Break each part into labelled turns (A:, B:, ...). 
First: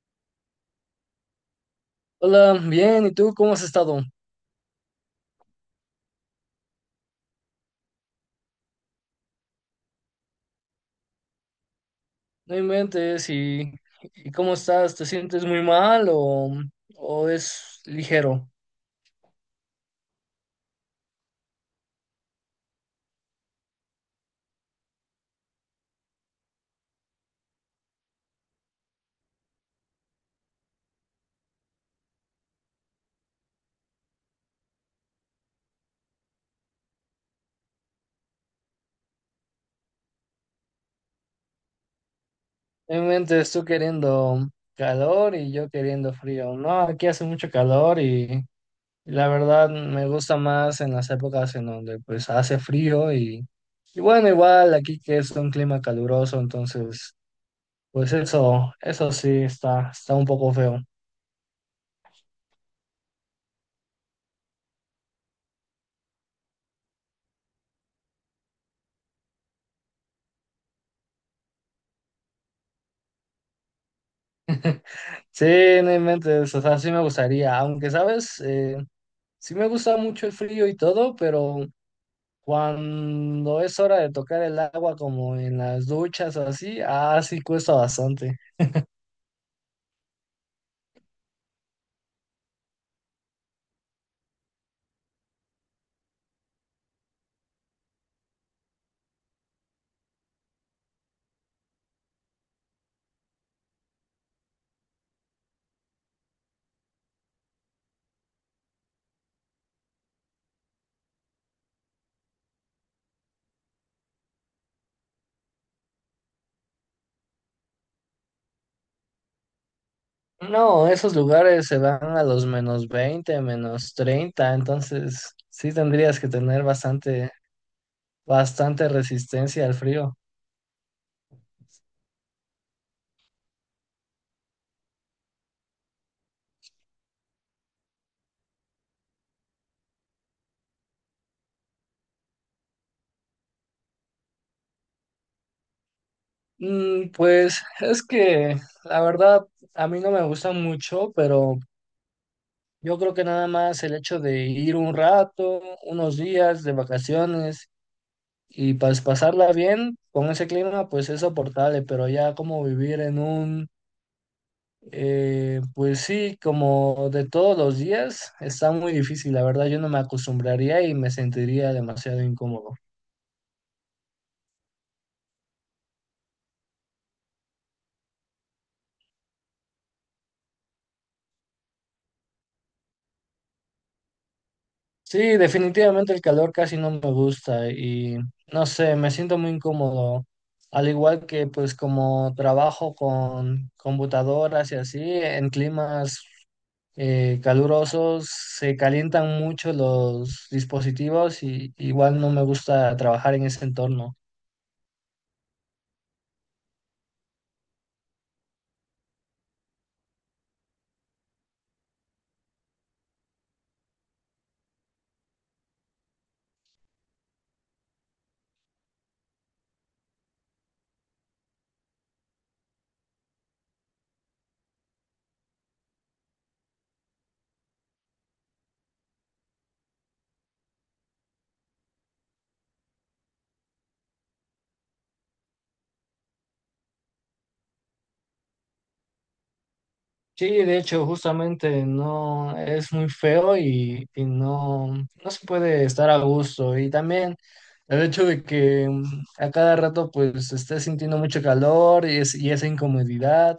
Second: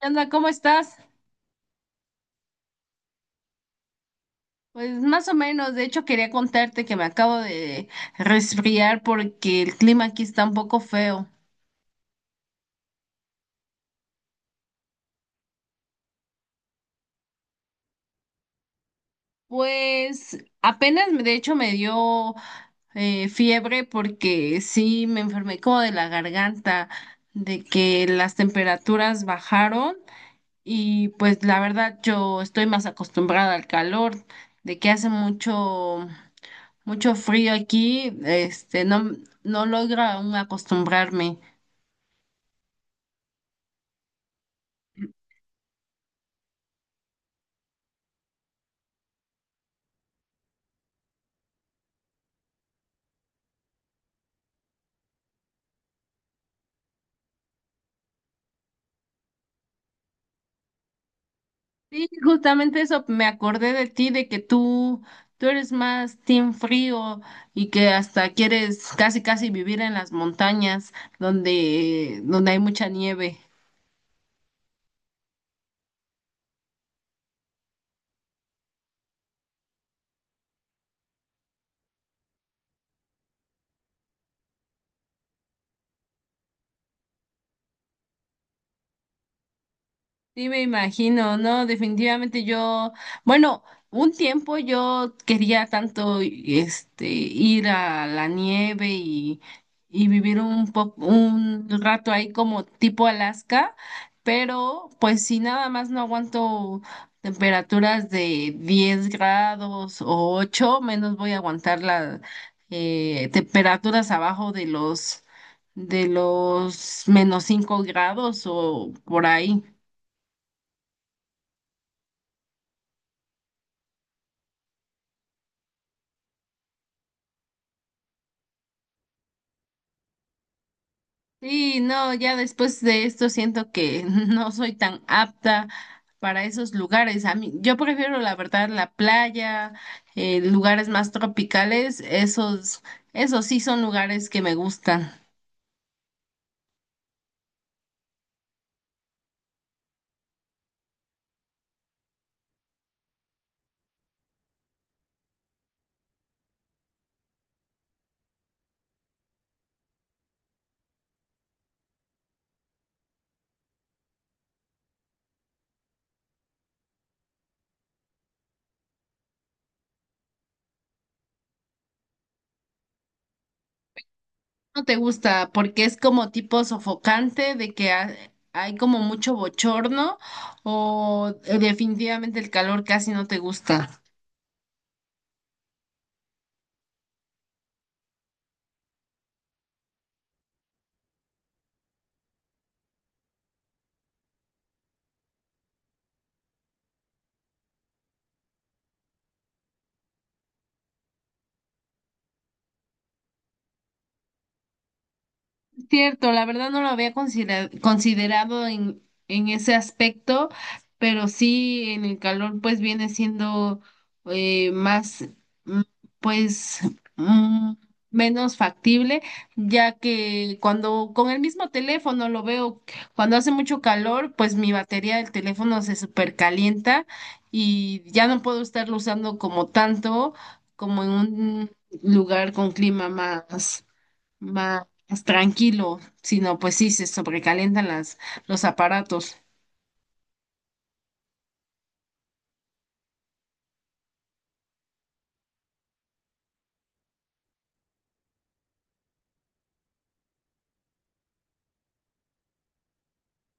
A: ¿Qué onda? ¿Cómo estás?
B: Hola, bien, ¿y tú cómo has estado?
A: Pues más o menos, de hecho quería contarte que me acabo de resfriar porque el clima aquí está un poco feo.
B: No inventes, ¿y cómo estás? ¿Te sientes muy mal o es ligero?
A: Pues apenas, de hecho, me dio fiebre porque sí me enfermé como de la garganta, de que las temperaturas bajaron y pues la verdad yo estoy más acostumbrada al calor, de que hace mucho, mucho frío aquí, no logra aún acostumbrarme.
B: No inventes, tú queriendo calor y yo queriendo frío. No, aquí hace mucho calor y la verdad me gusta más en las épocas en donde pues hace frío y bueno, igual aquí que es un clima caluroso, entonces pues eso sí está, está un poco feo.
A: Sí, justamente eso me acordé de ti, de que tú eres más team frío y que hasta quieres casi casi vivir en las montañas donde hay mucha nieve.
B: Sí, no inventes, o sea, sí me gustaría, aunque sabes, sí me gusta mucho el frío y todo, pero cuando es hora de tocar el agua como en las duchas o así, ah, sí cuesta bastante.
A: Sí, me imagino, ¿no? Definitivamente yo, bueno, un tiempo yo quería tanto ir a la nieve y vivir un rato ahí como tipo Alaska, pero pues si nada más no aguanto temperaturas de 10 grados o 8 menos voy a aguantar las temperaturas abajo de los -5 grados o por ahí.
B: No, esos lugares se van a los -20 -30, entonces sí tendrías que tener bastante resistencia al frío.
A: Sí, no, ya después de esto siento que no soy tan apta para esos lugares. A mí, yo prefiero la verdad la playa, lugares más tropicales, esos sí son lugares que me gustan.
B: Mm, pues es que la verdad a mí no me gusta mucho, pero yo creo que nada más el hecho de ir un rato, unos días de vacaciones. Y pues pasarla bien con ese clima, pues es soportable, pero ya como vivir en pues sí, como de todos los días, está muy difícil. La verdad, yo no me acostumbraría y me sentiría demasiado incómodo.
A: No te gusta porque es como tipo sofocante de que hay como mucho bochorno o definitivamente el calor casi no te gusta.
B: Sí, definitivamente el calor casi no me gusta y no sé, me siento muy incómodo. Al igual que pues como trabajo con computadoras y así, en climas calurosos, se calientan mucho los dispositivos y igual no me gusta trabajar en ese entorno.
A: Cierto, la verdad no lo había considerado en ese aspecto, pero sí en el calor pues viene siendo más mm, pues mm, menos factible, ya que cuando con el mismo teléfono lo veo, cuando hace mucho calor pues mi batería del teléfono se supercalienta y ya no puedo estarlo usando como tanto como en un lugar con clima más más tranquilo, sino pues sí, se sobrecalientan las, los aparatos.
B: Sí, de hecho, justamente no es muy feo y no se puede estar a gusto. Y también el hecho de que a cada rato pues estés sintiendo mucho calor y esa incomodidad.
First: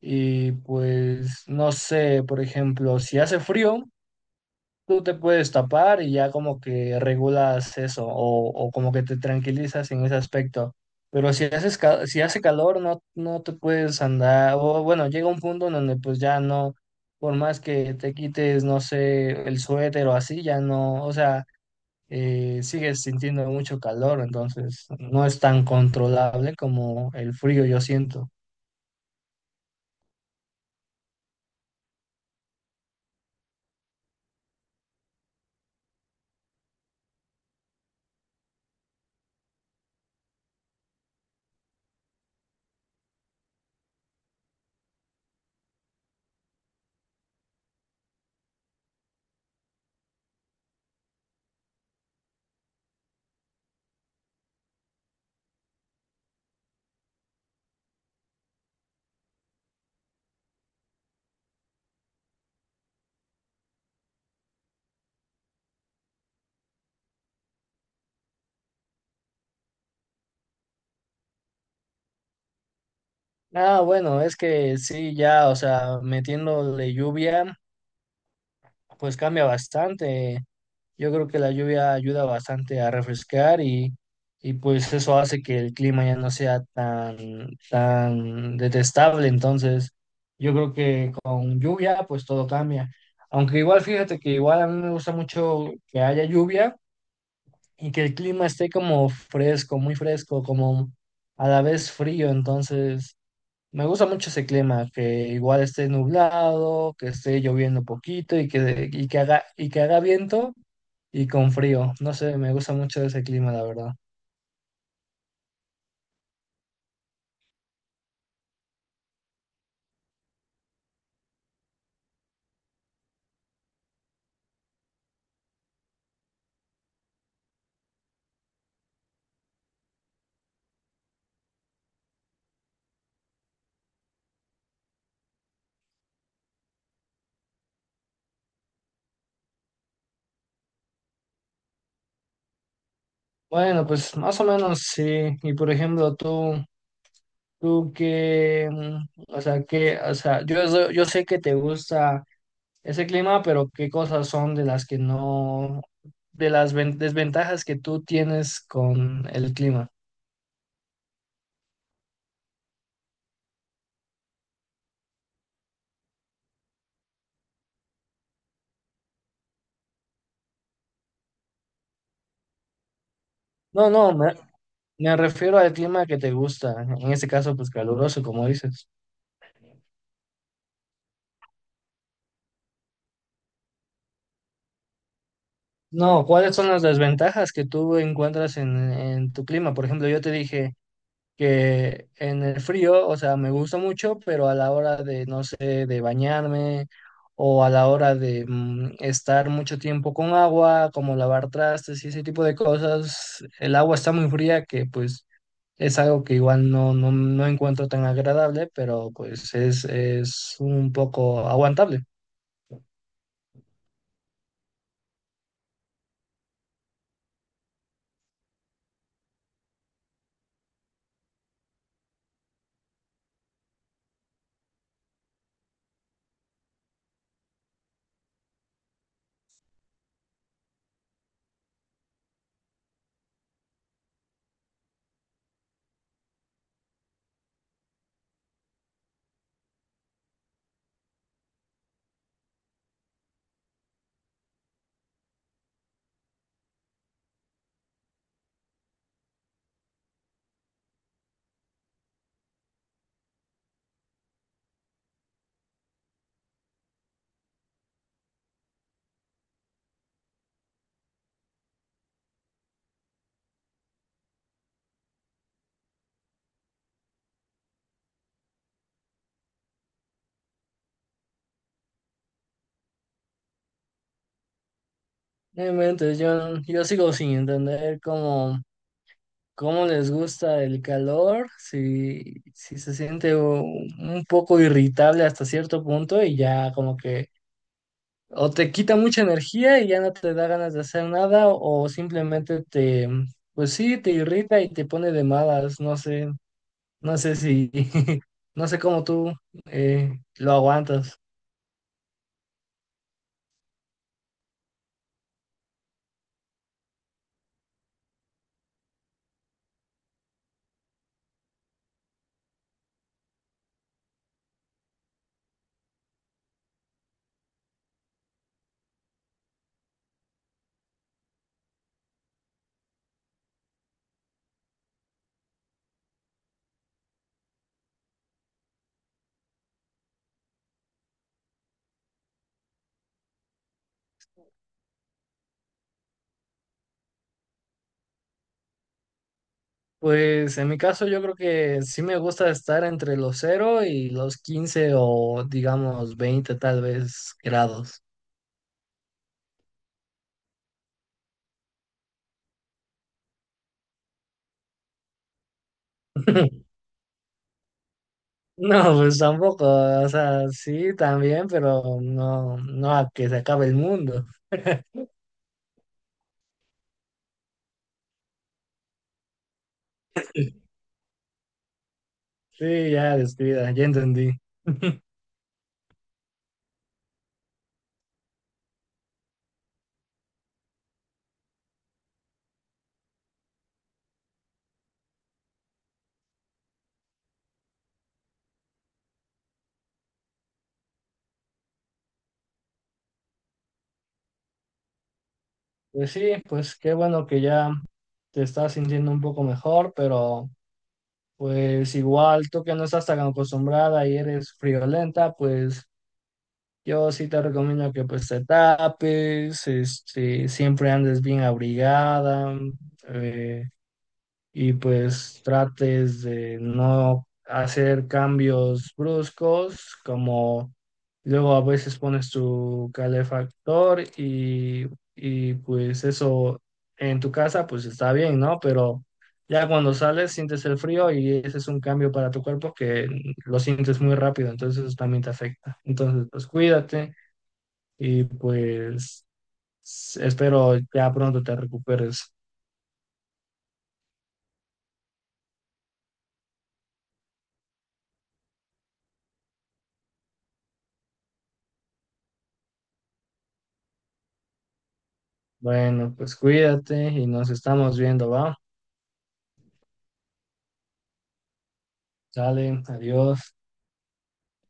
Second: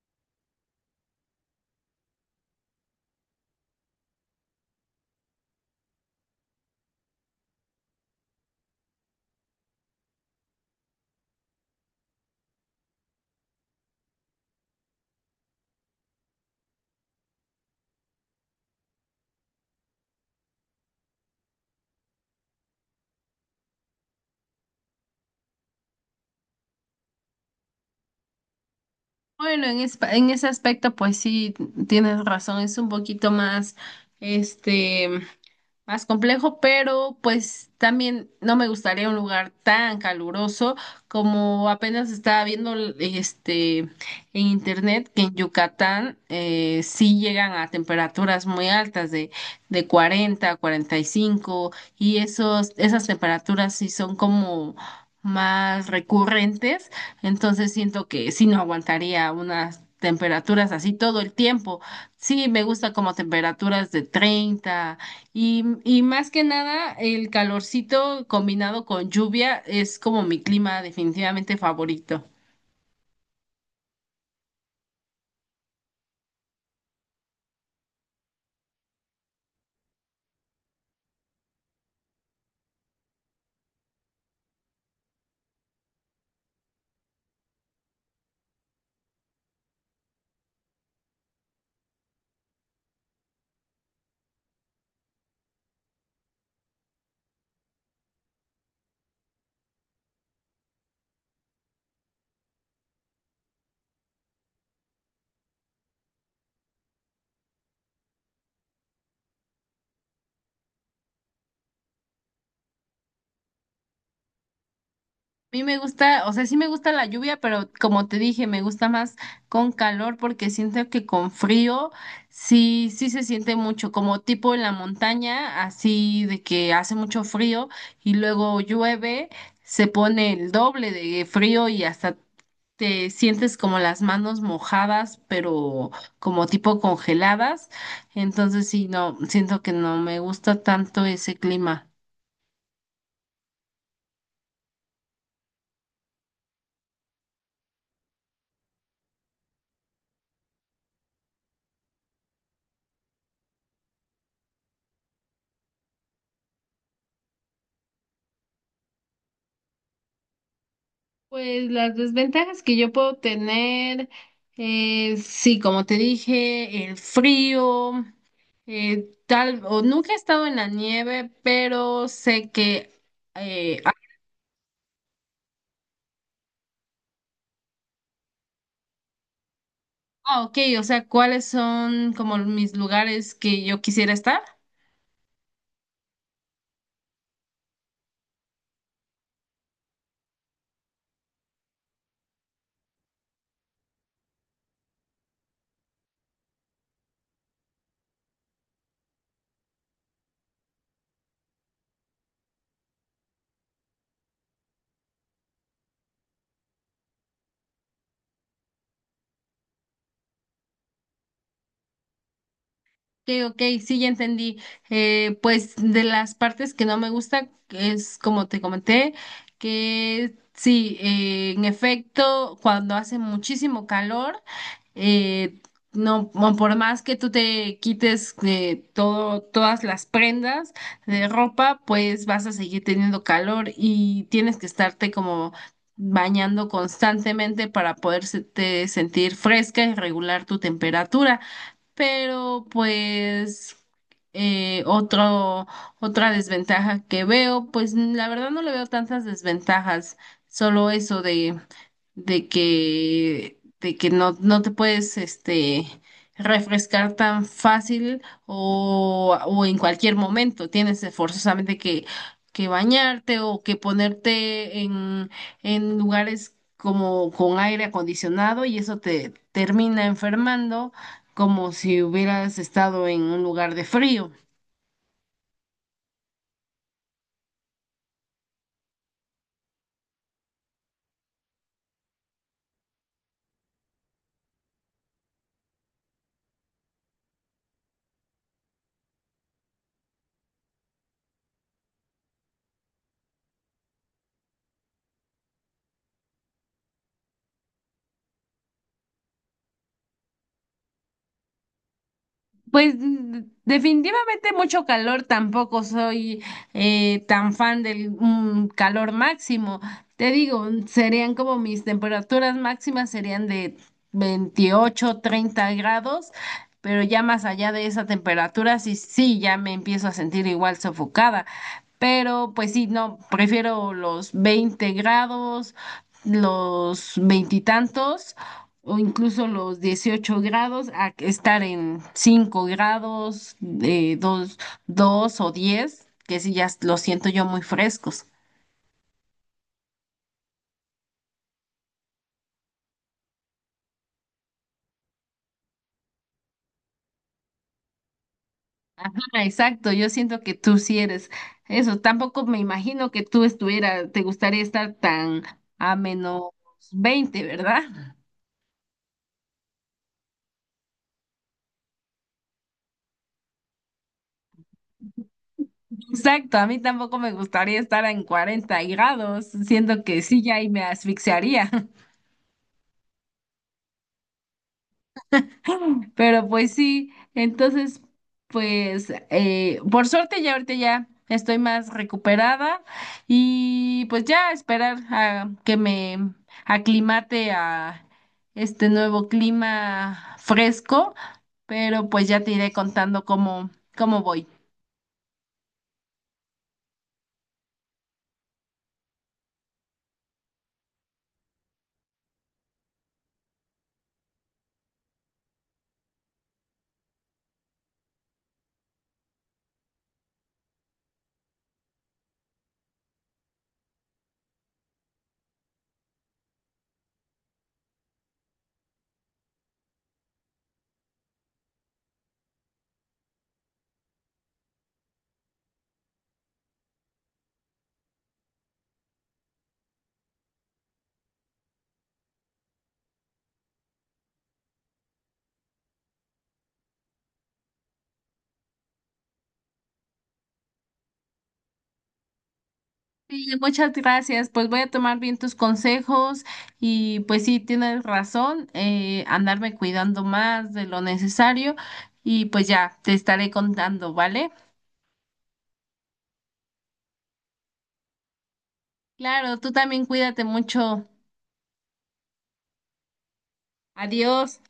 B: Y pues no sé, por ejemplo, si hace frío, tú te puedes tapar y ya como que regulas eso o como que te tranquilizas en ese aspecto. Pero si hace calor, no te puedes andar, o bueno, llega un punto en donde pues ya no, por más que te quites, no sé, el suéter o así, ya no, o sea, sigues sintiendo mucho calor, entonces no es tan controlable como el frío, yo siento.
A: Bueno, en ese aspecto, pues sí, tienes razón, es un poquito más, este, más complejo, pero pues también no me gustaría un lugar tan caluroso como apenas estaba viendo en internet que en Yucatán sí llegan a temperaturas muy altas de 40 a 45 y esos, esas temperaturas sí son como más recurrentes, entonces siento que sí no aguantaría unas temperaturas así todo el tiempo. Sí, me gusta como temperaturas de 30 y más que nada, el calorcito combinado con lluvia es como mi clima definitivamente favorito.
B: Ah, bueno, es que sí, ya, o sea, metiéndole lluvia, pues cambia bastante. Yo creo que la lluvia ayuda bastante a refrescar y pues eso hace que el clima ya no sea tan detestable. Entonces, yo creo que con lluvia pues todo cambia. Aunque igual fíjate que igual a mí me gusta mucho que haya lluvia y que el clima esté como fresco, muy fresco, como a la vez frío. Entonces, me gusta mucho ese clima, que igual esté nublado, que esté lloviendo poquito y que haga viento y con frío. No sé, me gusta mucho ese clima, la verdad.
A: A mí me gusta, o sea, sí me gusta la lluvia, pero como te dije, me gusta más con calor porque siento que con frío sí se siente mucho, como tipo en la montaña, así de que hace mucho frío y luego llueve, se pone el doble de frío y hasta te sientes como las manos mojadas, pero como tipo congeladas. Entonces sí, no, siento que no me gusta tanto ese clima.
B: Bueno, pues más o menos sí. Y por ejemplo, tú que, o sea, o sea, yo, yo sé que te gusta ese clima, pero ¿qué cosas son de las que no, desventajas que tú tienes con el clima?
A: Pues las desventajas que yo puedo tener, sí, como te dije, el frío, o nunca he estado en la nieve, pero sé que, eh,
B: No, me refiero al clima que te gusta, en este caso, pues caluroso, como dices.
A: ah, ok, o sea, ¿cuáles son como mis lugares que yo quisiera estar?
B: No, ¿cuáles son las desventajas que tú encuentras en tu clima? Por ejemplo, yo te dije que en el frío, o sea, me gusta mucho, pero a la hora de, no sé, de bañarme o a la hora de estar mucho tiempo con agua, como lavar trastes y ese tipo de cosas, el agua está muy fría que pues es algo que igual no encuentro tan agradable, pero pues es un poco aguantable.
A: Ok, ok, sí, ya entendí. Pues de las partes que no me gusta es como te comenté, que sí, en efecto, cuando hace muchísimo calor, eh, no, por más que tú te quites todo, todas las prendas de ropa, pues vas a seguir teniendo calor y tienes que estarte como bañando constantemente para poderte sentir fresca y regular tu temperatura pero pues otro, otra desventaja que veo, pues la verdad no le veo tantas desventajas, solo eso de de que no te puedes refrescar tan fácil o en cualquier momento. Tienes forzosamente que bañarte o que ponerte en lugares como con aire acondicionado y eso te termina enfermando como si hubieras estado en un lugar de frío.
B: Bueno, entonces yo sigo sin entender cómo... cómo les gusta el calor, si se siente un poco irritable hasta cierto punto y ya como que o te quita mucha energía y ya no te da ganas de hacer nada o simplemente te, pues sí, te irrita y te pone de malas, no sé, no sé si, no sé cómo tú lo aguantas.
A: Pues definitivamente mucho calor, tampoco soy tan fan del calor máximo. Te digo, serían como mis temperaturas máximas serían de 28, 30 grados, pero ya más allá de esa temperatura, sí, sí, ya me empiezo a sentir igual sofocada. Pero pues sí, no, prefiero los 20 grados, los veintitantos o incluso los 18 grados a que estar en 5 grados, de 2 o 10 que sí ya lo siento yo muy frescos.
B: Pues en mi caso yo creo que sí me gusta estar entre los cero y los 15 o digamos 20 tal vez grados.
A: Ajá, exacto, yo siento que tú sí eres eso. Tampoco me imagino que tú estuvieras, te gustaría estar tan a menos veinte ¿verdad?
B: No, pues tampoco, o sea, sí, también, pero no a que se acabe el mundo.
A: Exacto, a mí tampoco me gustaría estar en 40 grados, siento que sí ya ahí me asfixiaría.
B: Sí, ya descuida, ya entendí.
A: Pero pues sí, entonces, pues por suerte ya ahorita ya estoy más recuperada y pues ya esperar a que me aclimate a este nuevo clima fresco, pero pues ya te iré contando cómo voy.
B: Pues sí, pues qué bueno que ya te estás sintiendo un poco mejor, pero pues igual tú que no estás tan acostumbrada y eres friolenta, pues yo sí te recomiendo que pues te tapes, este, siempre andes bien abrigada, eh, y pues trates de no hacer cambios bruscos, como luego a veces pones tu calefactor y pues eso en tu casa pues está bien, ¿no? Pero ya cuando sales sientes el frío y ese es un cambio para tu cuerpo que lo sientes muy rápido, entonces eso también te afecta. Entonces pues cuídate y pues espero ya pronto te recuperes.
A: Sí, muchas gracias, pues voy a tomar bien tus consejos y pues sí, tienes razón, andarme cuidando más de lo necesario y pues ya te estaré contando, ¿vale?
B: Bueno, pues cuídate y nos estamos viendo, ¿va?
A: Claro, tú también cuídate mucho.
B: Sale, adiós.
A: Adiós.